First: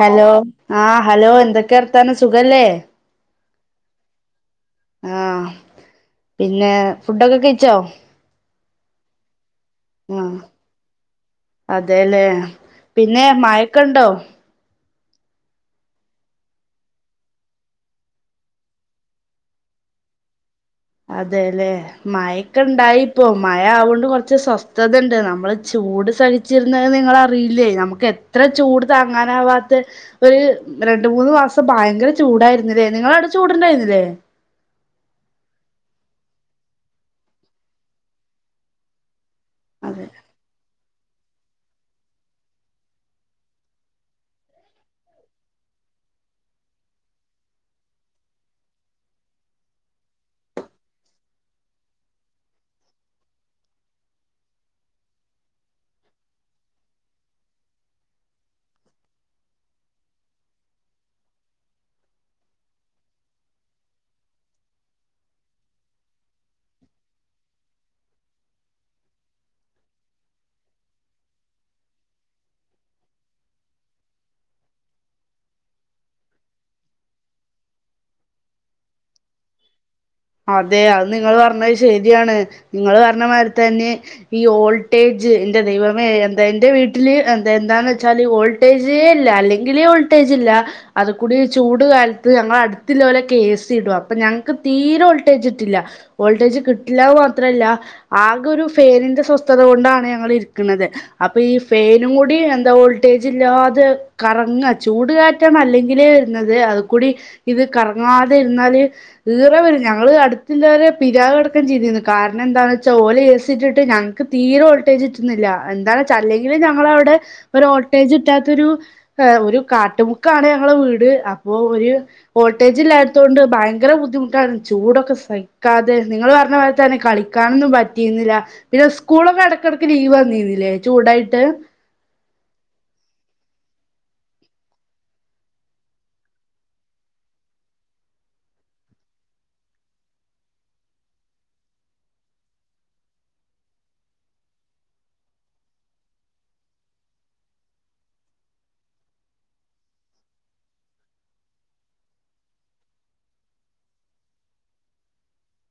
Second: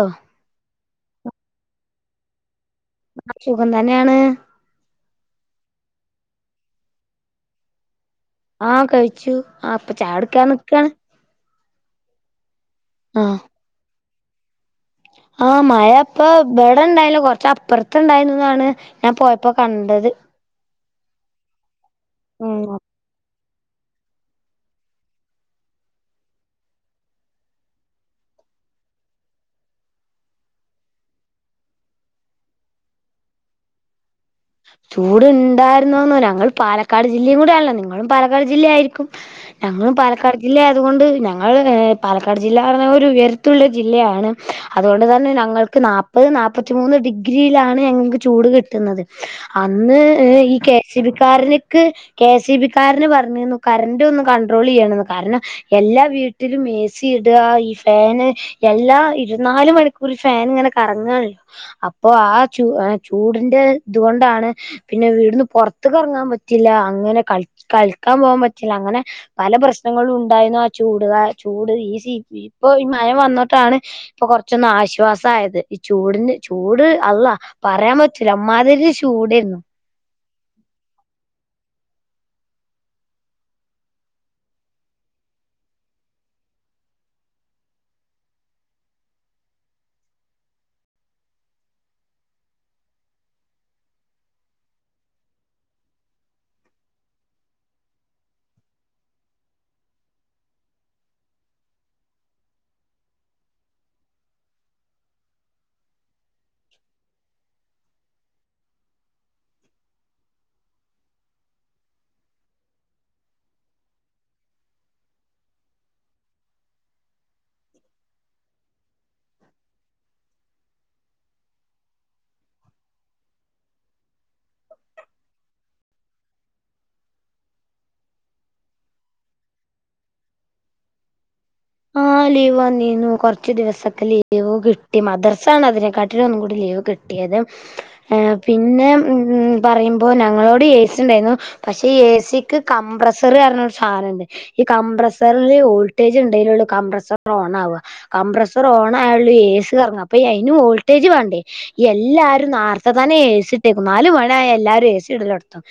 Hello ആഹ് hello എന്തൊക്കെ വർത്താനം സുഖല്ലേ ആഹ് സുഖം തന്നേണ് ആഹ് പിന്നെ ഫുഡൊക്കെ കഴിച്ചോ ആഹ് കഴിച്ചു ആഹ് ഇപ്പം ചായുട്ക്കാൻ നിക്കാണ് അതെല്ലേ പിന്നെ ആഹ് മഴക്കണ്ടോ ആഹ് മഴ ഇപ്പൊ ഇവടെ ഇണ്ടായില്ല കൊറച്ച് അപ്പറത്ത് ഇണ്ടായിന്ന്ന്നാണ് ഞാൻ പോയപ്പോ കണ്ടത് അതെല്ലെ ഉം മഴക്കെ ഇണ്ടായിപ്പോ മഴ ആവോണ്ട് കൊറച്ച് സ്വസ്ഥതണ്ട് നമ്മള് ചൂട് സഹിച്ചിരുന്നത് നിങ്ങള് അറിയില്ലേ നമ്മക്ക് എ ത്ര ചൂട് താങ്ങാനാവാത്തെ ഒര് രണ്ട് മൂന്ന് മാസം ഭയങ്കര ചൂടായിരിന്ന്ല്ലേ നിങ്ങളാടെ ചൂടുണ്ടാരുന്നില്ലേ ചൂട്ണ്ടായിരുന്നോന്നൊ ഞങ്ങൾ പാലക്കാട് ജില്ലേക്കൂടെ ആണല്ലോ നിങ്ങളും പാലക്കാട് ജില്ലയായിരിക്കും ഞങ്ങളും അതെ പാലക്കാട് ജില്ലായതുകൊണ്ട് ഞങ്ങൾ ഏഹ് പാലക്കാട് ജില്ലാ പറ്ഞ്ഞ ഒരു ഉയര ത്തുള്ള ജില്ലയാണ് അതുകൊണ്ട് തന്നെ ഞങ്ങൾക്ക് നാപ്പത് നാപ്പത്തിമൂന്ന് ഡിഗ്രിയിലാണ് ഞങ്ങക്ക് ചൂട് കിട്ട്ന്നത് അന്ന് ഏഹ് ഈ കെ എസ് ഇ ബി ക്കാരന്ക്ക് കെ സി ഇ ബിക്കാര്ന് പറഞ്ഞീര്ന്നു കറന്റ് ഒന്ന് കണ്ടട്രോളെയ്യണന്ന് കാരണം എല്ലാ വീട്ടിലും ഏ സി ഇടാ ഈ ഫേന് എല്ലാ ഇരുവത്ത്നാല് മണിക്കൂറും ഫേന് ഇങ്ങനെ കറങ്ങാണല്ലോ അപ്പൊ ആ ചൂ ഏഹ് ചൂട്ന്റെ ഇതുകൊണ്ടാണ് പിന്നെ വീട്ന്ന് പൊറത്ത്ക്കറങ്ങാൻ പറ്റില്ല അങ്ങനെ കള് കളിക്കാൻ പോവാൻ പറ്റില്ല അങ്ങനെ പല പ്രശ്നങ്ങളുണ്ടായിരുന്നു ആ ചൂട് കാ ചൂട് ഏ സി ഈ ഇപ്പൊ ഈ മഴ വന്ന്ട്ടാണ് ഇപ്പൊ കൊറച്ചൊന്ന് ആശ്വാസായത് ഈ ചൂടിന് ചൂട് അള്ളാ പറയാൻ പറ്റൂല്ല അ മ്മാതിരി ചൂടേര്ന്നു അതെ അത് നിങ്ങൾ പറ്ഞ്ഞെ ശരിയാണ് നിങ്ങൾ പറ്ഞ്ഞ മാതിരിതന്നെ ഈ വോൾട്ടേജ് എന്റെ ദൈവമേ എന്താ എന്റെ വീട്ടില് എന്താ എന്താന്ന് വെച്ചാല് വോൾ ട്ടേജേല്ല അല്ലെങ്കിലെ വോൾട്ടേജ്ല്ല അത് കൂടി ചൂട് കാലത്ത് ഞങ്ങള അടുത്ത് ഇല്ലോലക്ക എ സി ഇടും അപ്പൊ ഞങ്ങക്ക് തീ രെ വോൾട്ടേജ് കിട്ടില്ല വോൾട്ടേജ് കിട്ടില്ല അത് മാത്രല്ല ആകെ ഒരു ഫേനിന്റെ സ്വസ്ഥത കൊണ്ടാണ് ഞങ്ങള് ഇരിക്കണത് അപ്പൊ ഈ ഫേനും കൂടി എന്താ വോൾട്ടേജ് ഇല്ലാതെ കറങ്ങാ ചൂട് കാറ്റാണ് അല്ലെങ്കില് [unintelligible] അത് കൂടി ഇത് കറങ്ങാതെ ഇരുന്നാല് [unintelligible] ഞങ്ങള് അടുത്തുള്ളോരെ പിരാവ് അടക്കം ചെയ്തിരുന്നു കാരണം എന്താന്ന് വച്ചാ ഓല് എ സി ഇട്ടിട്ട് ഞങ്ങ് ക്ക് തീരെ ഓൾട്ടേജ് കിട്ടുന്നില്ല എന്താന്ന്‌ വച്ച അല്ലെങ്കില് ഞങ്ങള അവിടെ ഒരു ഓൾട്ടേജ് കിട്ടാത്തൊരു [unintelligible] ഒരു കാട്ടുമുക്കാണ് ഞങ്ങളെ വീട് അപ്പോ ഒര് വോൾട്ടേജ് ഇല്ലാത്തോണ്ട് ഭയങ്കര ബുദ്ധിമുട്ടാണ് ചൂടൊക്കെ സഹിക്കാതെ നിങ്ങള് പറഞ്ഞ മാതിരി തന്നെ കളിക്കാനൊന്നും പറ്റിയിരുന്നില്ല പിന്നെ ഇസ്കൂളൊക്കെ എടക്കെടക്ക് ലീവ് വന്നിരിന്നില്ലേ ചൂടായിട്ട് ആഹ് ലീവ് വന്നീരുന്നു കൊറച്ച് ദിവസക്കെ ലീവ് കിട്ടി മദ്റസ ആണ് അതിനെക്കാട്ടിലും ഒന്നും കൂടി ലീവ് കി ട്ടിയത് ഏഹ് പിന്നെ ഉം പറയുമ്പോ ഞങ്ങളവിടെ എ സി ഉണ്ടായിരുന്നു പക്ഷെ എ സി ക്ക് കംപ്രസ്സർ പറയണ ഒരു സാധനൊണ്ട് ഈ കംപ്രസറില് വോൾട്ടേജ് ഇൺ എടയിലുള്ള കംമ്പ്രസർ ഓണ് ആവുക കംപ്രസർ ഓൺ ആയെ ഒള്ളൂ എ സി കറങ്ങ അപ്പ ഈ അയിനും വോൾട്ടേജ് വേണ്ടേ എല്ലാരും നേർത്തെ തന്നെ എ സി ഇട്ടേക്കുന്ന് നാല് മണിയായാൽ എല്ലാരും എ സി ഇടല് നടത്തും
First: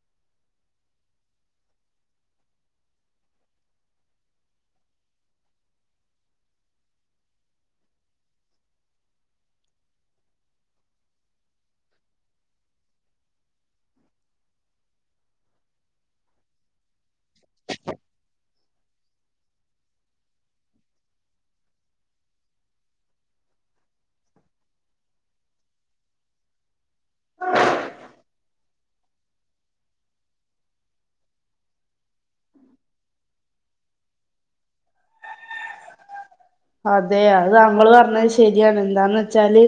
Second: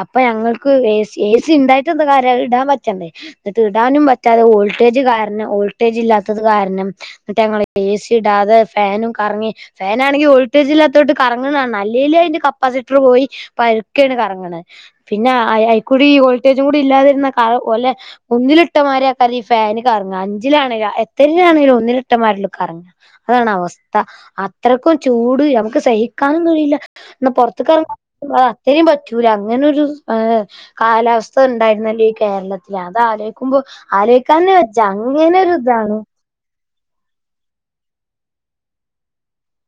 അപ്പൊ ഞങ്ങൾക്ക് എ സി എ സി ഇണ്ടായിട്ട് എന്താ കാര്യം അത് ഇടാൻ പറ്റണ്ടേ എന്നിട്ട് ഇടാനും പറ്റാതെ വോൾട്ടേജ് കാരണം വോൾട്ടേജ് ഇല്ലാത്തത് കാരണം എന്നിട്ട് ഞങ്ങള് എ സി ഇടാതെ ഫാനും കറങ്ങി ഫാനാണെങ്കിൽ വോൾട്ടേജ് ഇല്ലാത്തോണ്ട് കറങ്ങണ കാണണം അല്ലേലെ അതിന്റെ കപ്പാസിറ്ററ് പോയി പതുക്കേണ് കറങ്ങണെ പിന്നെ അയാ അയിക്കൂടി ഈ വോൾട്ടേജും കൂടി ഇല്ലാതിരുന്ന [unintelligible] ഓലേ ഒന്നിലിട്ട മായിരിയാ [unintelligible] ഫാന് കറങ്ങ അഞ്ചിലാണെങ്കില എത്രേല് ആണെങ്കിലും ഒന്നിലിട്ട മാരിലൊ കറങ്ങാ അതാണ് അവസ്ഥ അത്രക്കും ചൂട് നമുക്ക് സഹിക്കാനും കഴിയില്ല ഒന്ന് പൊറത്ത്ക്കെറ [unintelligible] അത് അത്രയും പറ്റൂല അങ്ങനൊരു സ് ആഹ് കാലാവസ്ഥ ഉണ്ടായിരുന്നല്ലേ ഈ കേരളത്തില് അത് ആലോയ്ക്കുമ്പോ ആലോയ് ക്കാന്ന് വെച്ചാ അങ്ങനെ ഒരിതാണ് അതെ അത് താങ്കള് പറഞ്ഞത് ശരിയാണ് എന്താന്ന് വെച്ചാല്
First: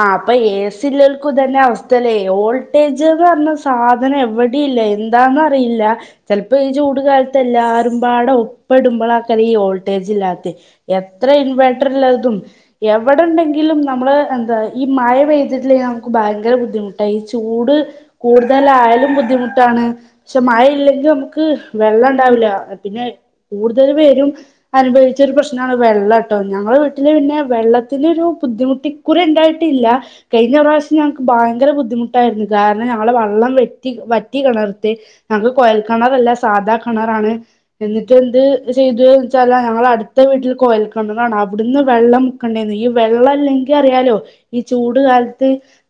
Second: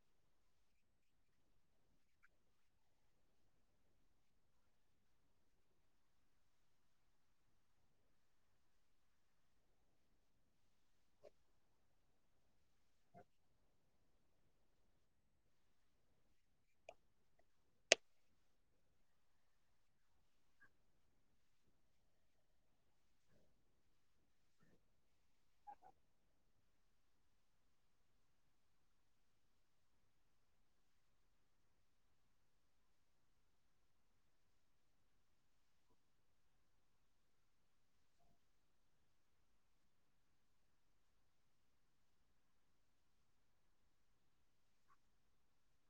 ആഹ് അപ്പൊ എ സി യുള്ളോർക്കും ഇതന്നെ അവസ്ഥല്ലേ വോൾട്ടേജ്ന്ന് പറഞ്ഞ സാധനം എവി ടേം ഇല്ല എന്താന്ന് അറിയില്ല ചെലപ്പോ ഈ ചൂട് കാലത്ത് എല്ലാരും പാടെ ഒപ്പം ഇടുമ്പൊള് ആക്കറീ ഈ വോൾട്ടേജ് ഇല്ലാത്തെ എത്ര ഇൻവേട്ടറ് ഇള്ളതും എവിടെ ഒണ്ടെങ്കിലും നമ്മള് എന്താ ഈ മഴ പെയ്തിട്ടില്ലെങ്കി നമുക്ക് ഭയങ്കര ബുദ്ധിമുട്ടാ ഈ ചൂട് കൂടുതലായാലും ബുദ്ധിമുട്ടാണ് ക്ഷെ മഴ ഇല്ലെങ്കി നമുക്ക് വെള്ളം ഉണ്ടാവില്ല പിന്നെ കൂടുതൽ പേരും അനുഭവിച്ചൊരു പ്രശ്നാണ് വെള്ളട്ടോ ഞങ്ങളെ വീട്ടില് പിന്നെ വെള്ളത്തിന് ഒരു ബുദ്ധിമുട്ട് ഇക്കുറി ഇണ്ടായിട്ടില്ല കഴിഞ്ഞ പ്രാവശ്യം ഞങ്ങക്ക് ഭയങ്കര ബുദ്ധിമുട്ടായിരുന്നു കാരണം ഞങ്ങളെ വള്ളം വറ്റി വറ്റി കെണറിത്തെ ഞങ്ങക്ക് കൊയൽ കെണറല്ലാ സാധാ കെണറാണ് എന്നിട്ട് എന്ത് ചെയ്തു വെച്ചാല് ഞങ്ങള് അടുത്ത വീട്ടില് കൊയൽ കെണറാണ് അവിടുന്ന് വെള്ളം മുക്കണ്ടേന്ന് ഈ വെള്ളം ഇല്ലെങ്കി അറിയാലോ ഈ ചൂട് കാലത്ത്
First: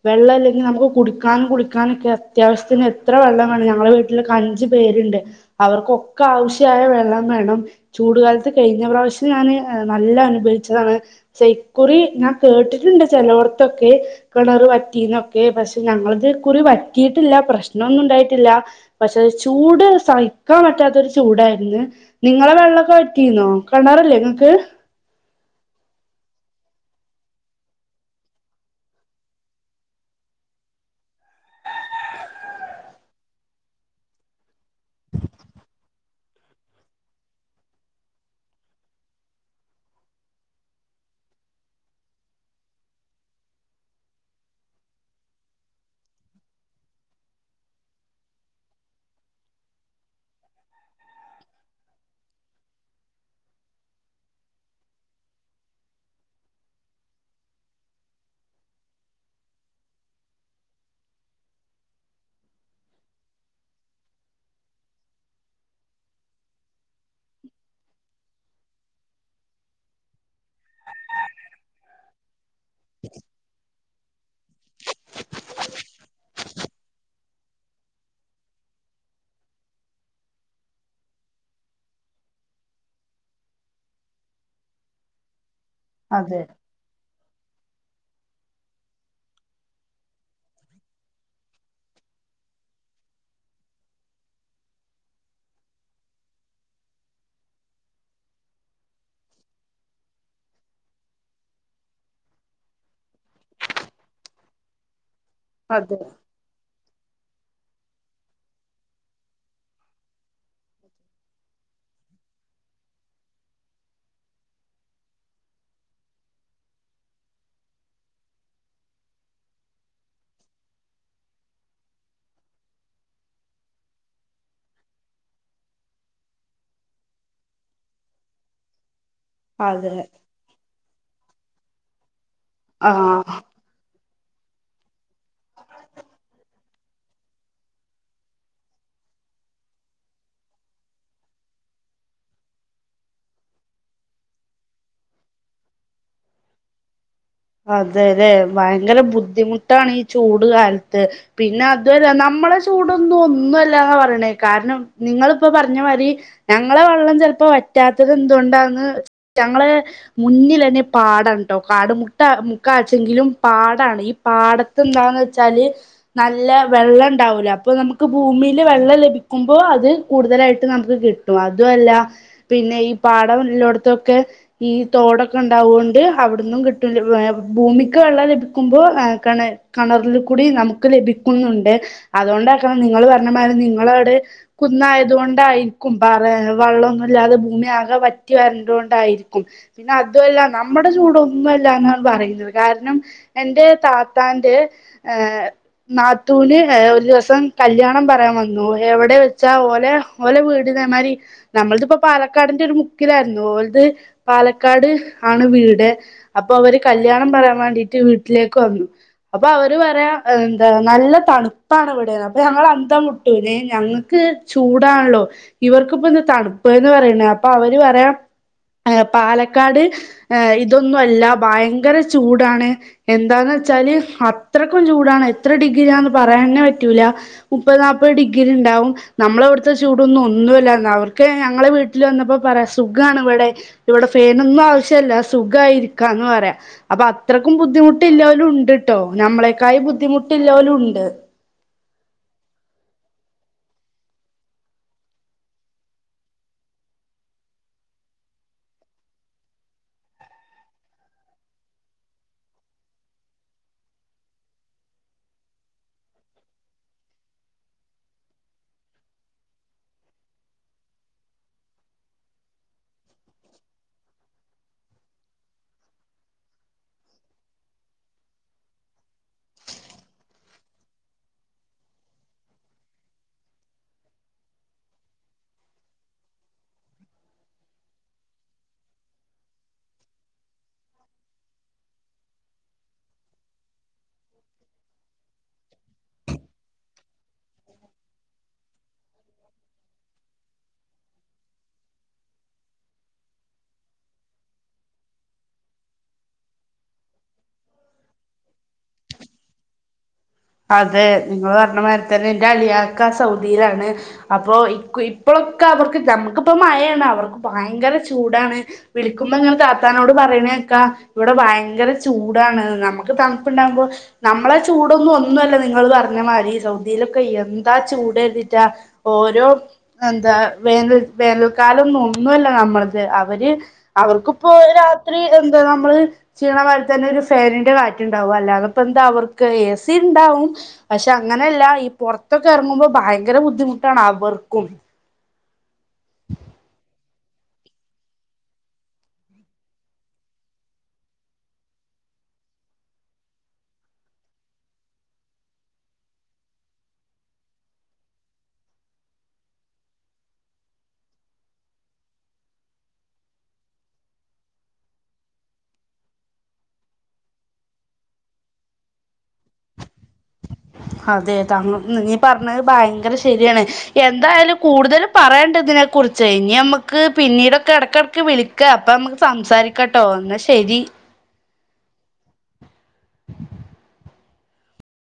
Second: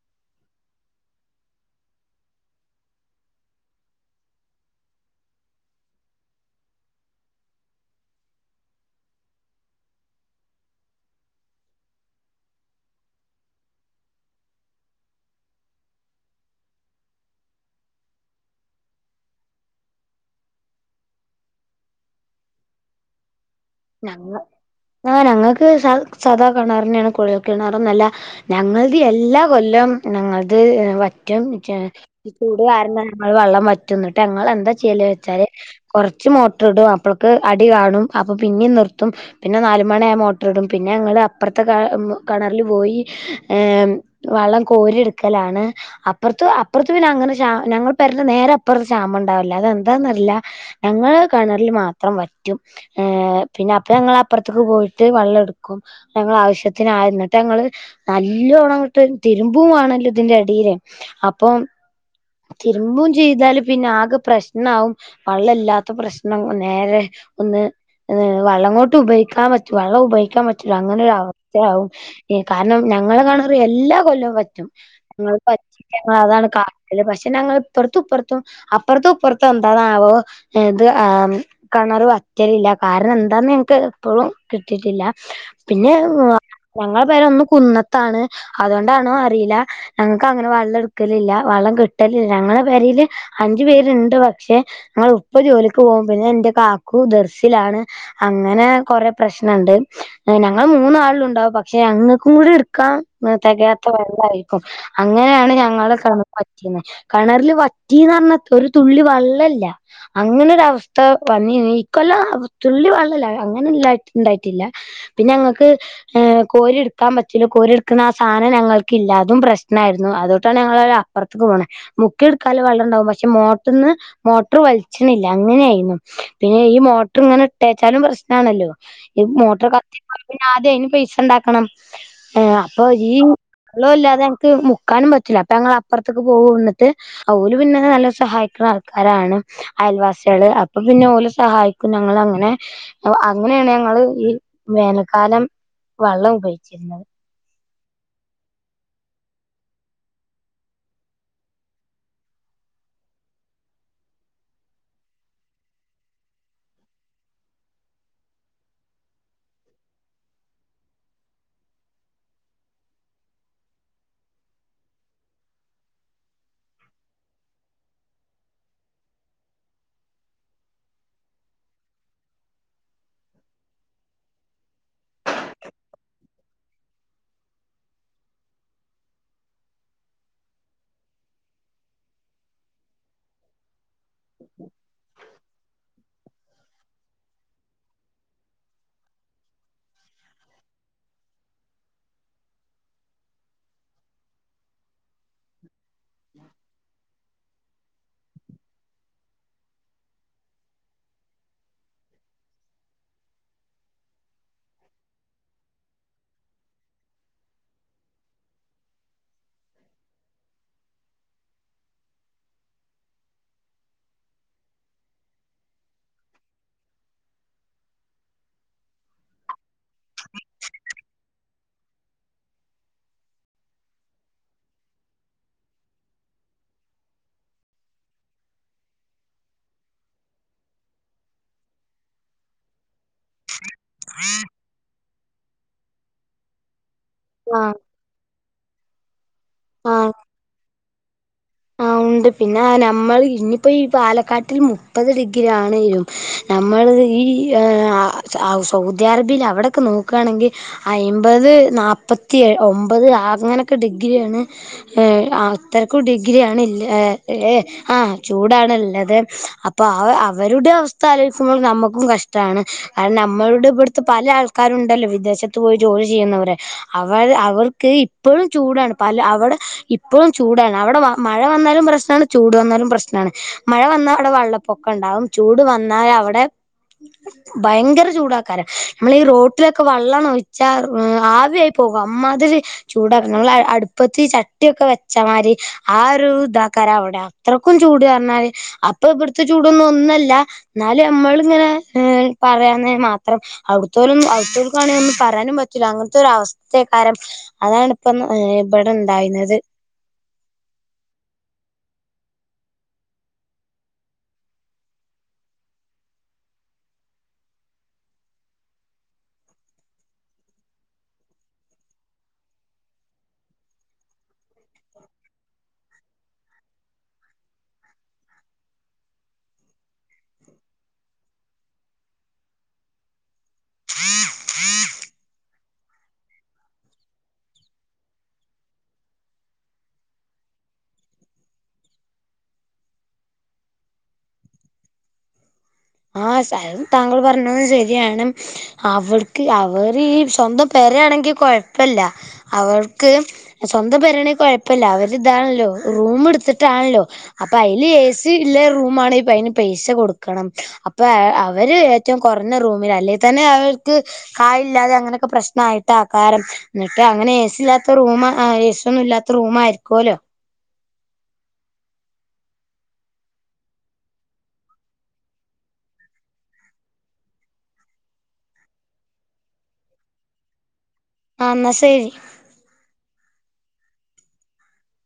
വെള്ളം ഇല്ലെങ്കി നമുക്ക് കുടിക്കാനും കുളിക്കാനൊക്കെ അത്യാവശ്യത്തിന് എത്ര വെള്ളം വേണം ഞങ്ങളെ വീ ട്ടിലക്ക അഞ്ചു പേര്ണ്ട് അവർക്കൊക്ക ആവശ്യായ വെള്ളം വേണം ചൂടു കാലത്ത് കഴിഞ്ഞ പ്രാവശ്യം ഞാന് ഏഹ് നല്ല അനുഭവിച്ചതാണ് ക്ഷേ ഇക്കുറി ഞാൻ കേട്ടിട്ടുണ്ട് ചെലവടത്തൊക്കെ കെണറ് വറ്റീന്നൊക്കെ പക്ഷെ ഞങ്ങളത് ഇക്കുറി വറ്റിയിട്ടില്ല പ്രശ്നമൊന്നും ഉണ്ടായിട്ടില്ല പക്ഷെ ചൂട് സഹിക്കാൻ പറ്റാത്തൊരു ചൂടായിരുന്നു നിങ്ങളെ വെള്ളമൊക്കെ വറ്റീന്നോ കിണറല്ലേ ഞങ്ങ ഇങ്ങക്ക് ആഹ് ഞങ്ങക്ക് സാ സാദാ കെണറന്നേണ് കുഴൽ കിണറോന്നൊല്ല. ഞങ്ങൾത് എല്ലാ കൊല്ലം ഞങ്ങൾത് വറ്റും. ഈ ചൂട് കാരണം ഞങളെ വ ള്ളം വറ്റും ന്നിട്ട് ഞങ്ങള് എന്താ ചിയ്യല് വെച്ചാല് കൊർച്ച് മോട്ട്ർടും അപ്പളക്ക് അടി കാണും അപ്പൊ പിന്നിം നിർത്തും. പിന്നെ നാല് മണ്യായ മോട്ടർടും പിന്നെ ഞങ്ങള് അപ്പർത്തെ കണർല് പോയി ഏ വള്ളം കോരിടക്കലാണ്. അപ്പർത്ത് അപ്പർത്ത് പിന്നെ അങ്ങനെ ഷാ ഞങ്ങളെ പേരെന്റെ നേരെ അപ്പർത്ത് ഷാമണ്ടാവൽല്ല അതെന്താന്നറില്ലാ. ഞങ്ങള് കെണർല് മാത്രം വറ്റും. പിന്നെ അപ്പ ഞങ്ങളപ്പർത്ത്ക്ക് പോയിട്ട് വള്ളട്ക്കും ഞങ്ങളെ ആവശ്യത്തിനായ ന്നിട്ട് ഞങ്ങള് നല്ലോണങ്ങ്ട്ട് തിരുമ്പും വാണല്ലോ തിന്റെ എടീല് അപ്പൊ തിരുമ്പും ചെയ്താല് പിന്നെ ആകെ പ്രശ്നവും. വള്ളല്ലാത്ത പ്രശ്നം നേരെ ഒന്ന് ഏ വള്ളംങ്ങോട്ട് ഉപയോഗിക്കാൻ പറ്റും വള്ളം ഉപയോഗിക്കാപറ്റൂല അങ്ങനോരഅവസ്ഥെയാകും. കാരണം ഞങ്ങളെ കണറ് എല്ലാ കൊല്ലൊം വറ്റും ഞങ്ങള് ആ അതാണ് കാട്ടല്. പക്ഷെ ഞങ്ങളെ പ്പ്ർത്തും പ്പ്ർത്തും അപ്പർത്തും പ്പ്ർത്തും എന്താന്നാവോ എത് ആം കെണറ് വറ്റലില്ല. കാരണം എന്താന്ന് ഞങ്ങക്ക് പ്പളും കിട്ടീട്ടില്ല പിന്നെ അതെ ഞങ്ങളെ പേര ഒന്ന് കുന്നത്താണ് അതൊണ്ടാണോ അറീല ഞങ്ക്ക് അങ്ങനെ വള്ളംട്ക്കലില്ല വള്ളം കിട്ടലില്ല ഞങ്ങളെ പെരീല് അഞ്ചു പേര്ണ്ട്. പക്ഷെ ഞങളെ ഉപ്പ ജോലിക്ക് പോകും പിന്നെ ന്റെ കാക്കു ദർ സിലാണ് അങ്ങനെ കൊറെ പ്രശ്നണ്ട്. ഞങ്ങൾ മൂന്നാളൊള്ളുണ്ടാവും പക്ഷെ ഞങ്ങക്കും കൂടി ട്ക്കാ തെകയാത്ത വെള്ളായിരിക്കും. അങ്ങനേണ് അതെ ഞങ്ങള് കി ണ വറ്റീന്ന് കണർല് വറ്റീന്നർഞ്ഞ ഒരു തുള്ളി വെള്ളല്ല. അങ്ങനൊരവസ്ഥ വന്നി നീ ക്കൊല്ലം തുള്ളി വളളല്ല. അങ്ങനെല്ലാണ്ടായിറ്റില്ല. പിന്നെ ഞങ്ങക്ക് അ് കോരിട്ക്കാം പറ്റില്ല കോരിട്ക്ക്ണ ആ സാധനം ഞങ്ങൾക്കില്ല. അതും പ്രശ്നായിരുന്നു അതോട്ടാണ് ഞങ്ങളൊര പ്പർത്ത്ക്ക് പോണേ. മുക്കിടുക്കാല്ല വള്ളണ്ടാവും പക്ഷെ മോട്ടർന്ന് മോട്ടർ വൽച്ച് ണില്ല അങ്ങനായിരുന്നു. പിന്ന ന്നെ ഈ മോട്ടർ ങ്ങനെ ട്ടേച്ചാലും പ്രശ്നാണല്ലോ. ഇമോട്ടർ അതെ കത്തി പിന്നെ ആദ്യ അയിന് പൈസണ്ടാക്കണം ് അപ്പൊ ഈ ആഹ് വെള്ളോല്ലാതെ ഞങ്ങ്ക്ക് മുക്കാനും പറ്റ റ്റി ല്ല അപ്പൊ ഞങളപ്പർത്ത്ക്ക് പോകുന്ന് ന്നിട്ട് ഓല് പിന്നെ നല്ലോം സഹായിക്ക്ണ ആൾക്കാരാണ് അയൽവാസ്യാള്. അപ്പൊ പിന്നെ ഓലെ സഹായിക്കും. ഞങ്ങള ങ്ങനെ അങ്ങനെയാണ് ഞങ്ങള് ഈ വേനൽക്കാലം വള്ളം ഉപയോച്ചിരുന്നത്. അതെലെ ഭയങ്കര ബുദ്ധിമുട്ടാണീചൂട് കാൽത്ത്. പിന്നെ അതൊല്ല നമ്മളെ ചൂടൊന്നും ഒന്നോല്ലാന്നാ പറേണേ കാരണം നിങ്ങളിപ്പോ പറഞ്ഞമാതിരി ഞങ്ങളെ വള്ളം ചെൽപ്പോ വറ്റാത്തതെന്തൊണ്ടാന്ന് ഞങ്ങള് മുന്നിലന്നെ പാടൺട്ടോ കാടു മു [unintelligible] ക്കാച്ചെങ്കിലും പാടാണ ഈ പാടത്ത് എന്താന്ന് വെച്ചാല് നല്ല വെള്ളം ഒണ്ടാവൂല്ലൊ അപ്പൊ നമ്മക്ക് ഭൂമീല് വെള്ളം ലഭിക്ക്മ്പോ അത് കൂടുതലായിട്ട് നമ്മക്ക് കിട്ട് ട്ടും അത്വോല്ലാ. പിന്നെ ഈ പാടല്ലോട്ത്തൊക്കെ ഈ തോടൊക്കെണ്ടാവോണ്ട് അവടന്നും കിട് അത്പോലെ ഭൂമിക്ക് വെള്ളം ലഭിക്ക്മ്പോ ആക്ക്ണ് കെണറല്ല് കൂടി നമ്മക്ക് ലഭിക്കുന്നുണ്ട് അതൊ ണ്ടാക്കാണം നിങ്ങള് പറഞ്ഞാ മാരി നിങ്ങളോട് കുന്നായത് കൊണ്ടായി ക്കും പാറേ വെള്ളൊന്നല്ലാതെ ഭൂമി ആകെ വറ്റി വരണ്ടോയിരിക്കും പിന്നെ അതൊല്ലാ നമ്മടെ ചൂടേന്നും അ എന്നാണ് പറയുന്നു കാരണം എന്റെ താത്താന്റെ ് നാത്തൂന് ഒര് ദിവസം കല്യാണം പറയാ വന്നു. എവടെ വെച്ചാ ഓലേ ഒലേ വിട് ഇതേ മാരി ഞമ്മള് ഇത് ഇപ്പോ പാലക്കാടിന്റെ ഒര് മുക്കിലാരുന്നു ഒലത് പാലക്കാട് ആണ് വീട് അപ്പൊ അവര് കല്യാണം പറയാൻ വേണ്ടിട്ട് വീട്ടിലേക്ക് വന്നു അപ്പൊ അവര് പറയാ എന്താ നല്ല തണുപ്പാണ് ഇവടെന്ന് അപ്പൊ ഞങ്ങള് അന്തം വി ട്ടും ഞങ്ങക്ക് ചൂടാണല്ലോ ഇവർക്ക് ഇപ്പേ എന്ന് തണുപ്പ് എന്ന് പറയ്ന്നേ അപ്പൊ അവര് പറയാ യെ പാലക്കാട് യെ ഇതൊന്നും അല്ലാ ബയങ്കര ചൂടാണ് എന്താന്ന് വെച്ചാല് അത്രക്കും ചൂടാണ് എത്ര ഡിഗ്രിയാന്ന് പറയാന്നേ പറ്റൂല്ലാ മുപ്പത് നാപ്പാത് ഡിഗ്രി ഇണ്ടാവും നമ്മളേ അവട്ത്തെ ചൂടൊന്നും ഒന്നും അല്ലാ അവർക്ക് ഞങ്ങളെ വീട്ട ല് വന്നപ്പോ പറയാ സുഖാണ് ഇവടെ ഇവടെ ഫേനൊന്നും ആവിശ്യല്ലാ സുഖമായിരിക്ക്യാന്ന് പറയാം അപ്പം അത്രയ്ക്കും ആഹ് ബുദ്ധിമു ട്ട് ഇല്ലലും ഒണ്ടട്ടോ ഞമ്മളെക്കായി ബുദ്ധിമുട്ടില്ലലും ഒണ്ട് ണ്ട് പിന്നെ ഞമ്മള് ഇനിയിപ്പോ ഈ പാലക്കാട്ടില് മുപ്പത് ഡിഗ്രി ആണേല്ലോ ഞമ്മള് ഈ ആഹ് സൗദി അറേബ്യയില് അവടെയൊക്കെ നോക്ക്യകയാണെങ്കി അയമ്പത് നാല്പ്പത്തിഏ ഒമ്പത് അങ്ങനൊക്കെ ഡിഗ്രി ആണ് യെ അത്രക്കും ഡിഗ്രി ആണ് യെ ആഹ് ചൂടാണ് ഇല്ലത് അപ്പൊ അവ അവരടെ അവസ്ഥ ആലോചിക്ക്മ്പോ ഞമ്മാക്കും കഷ് ടാണ് കാരണം ഞമ്മടെ ഇവട്ത്തെ പല ആക്കാരും ഇണ്ടല്ലോ വിദേശത്ത് പോയി ജോലി ചെയ്യ്ന്നാവര് അവര് അവർക്ക് ഇപ്പോഴും ചൂടാണ് പല അവടെ ഇപ്പോഴും ചൂടാണ് അവടെ മഴ വന്നാലും പ്രശ്നാണ് ചൂട് വന്നാലും പ്രശ്നമാണ് മഴ വന്നാ അവടെ വെള്ളപ്പൊക്കം ഒണ്ടാവും ചൂട് വന്നാല് അവടെ [unintelligible] ഭയങ്കര ചൂടാക്കാരേ ഞമ്മള് ഈ റോട്ടിലൊക്കെ വെള്ളം അണ്ട് ഒഴിച്ചാ അവി ആയി പോകും അമ്മാതിരി [unintelligible] പ്പാത്തി ചട്ടിയൊക്കെ വെച്ചാമാതിരി ആഹ് ഒര് ഇതാക്കാരാ അവടെ അത്രയ്ക്കും ചൂട് പറഞ്ഞാൽ അപ്പം ഇവടത്തെ ചൂടൊന്നും ഒന്നും അല്ല എന്നാല് നമ്മള് ഇങ്ങനെ യെ പറയാനേ മാത്രം അവിടെത്തോളും അവിടെതോൽക്കാണെങ്കിൽ ഒന്നും പറയാനും പറ്റൂല അങ്ങനെത്തെ ഒരു അവസ്ഥയെകാരം അതാണ് ഇപ്പം ഇവടെ ഇണ്ടായിന്നത് അതെ നിങ്ങൾള്പറഞ്ഞാ മാരിതന്നെ എന്റെ അലിയാക്കാ സൗദിലാണ് അപ്പൊ ഇ ഇപ്പോളോക്കെ അവക്ക് നമ്മക്ക് ഇപ്പോ മഴയാണ് അവർക്ക് ഭയങ്കര ചൂടാണ് വിളിക്കുമ്പോ ഇങ്ങനെ താത്താനോട് പറയണേ കേക്കാം ഇവടെ ഭയങ്കര ചൂടാണ് ഞമ്മക്ക് തണ്പ്പ് ഇണ്ടാവ്മ്പോ നമ്മളെ ചൂടൊന്നും ഒ നിങ്ങള് പറഞ്ഞാ മാരി സൗദിയിലൊക്കെ എന്താ ചൂട് കരുതിട്ട ഓരോ എന്താ വേനൽ വേനൽക്കാലം ഒന്നും ഒന്നു അല്ല നമ്മളത് അവര് അവർക്ക് ഇപ്പോ രാത്രി എന്താ ഞമ്മള് ചെയ്യാണ മാതിരി തന്നെ ഒര് ഫനിന്റെ കാറ്റ് ഇണ്ടാവും അല്ലാതെ ഇപ്പേ എന്താ അവർക്ക് എ ത് ഇണ്ടാവും പക്ഷെ അങ്ങനെയാല്ല ഈ പൊറത്തൊക്കെ എറങ്ങ്മ്പോ ഭയങ്കര ബുദ്ധിമുട്ടാണ് അവർക്കും ആഹ് താങ്കള് പറഞ്ഞതു ശെരിയാണ് അവർക്ക് അവര് ഈ സ്വന്തം പേരയാണെങ്കി കൊഴപ്പില്ല്യാ അവർക്ക് സ്വന്തം പേരണങ്കിൽ കൊഴപ്പില്ല അവരിതാണല്ലോ റൂം എടുത്തിട്ടാണല്ലോ അപ്പൊ അയില് എ സി ഇല്ല റൂ ആന്നെങ്കിൽ ഇപ്പ അതിന് പൈസ കൊടുക്കണം അപ്പൊ അവര് ഏറ്റവും കുറഞ്ഞ റൂമിൽ അല്ലെ തന്നെ അവർക്ക് കായല്ലാതെ അങ്ങനെയൊക്കെ പ്രശ്നമായിട്ടാ ആ കാരം എന്നിട്ട് അങ്ങനെ എ സി ഇല്ലാത്ത റൂം എ സിയ ഒന്നും ഇല്ലാത്ത റൂം ആയിരിക്കുമല്ലോ അതെ താങ്ക നീ പറഞ്ഞത് ഭയങ്കര ശരിയാണ് എന്തായാലും കൂടുതൽ പറയണ്ടതിനെ കുറിച്ച് ഇനി നമക്ക് പിന്നീടൊക്കെ ഇടക്കിടക്ക് വിളി അപ്പൊ നമുക്ക് സംസാരിക്കട്ടോ എന്നാൽ ശരി ആ എന്നാ ശരി [unintelligible]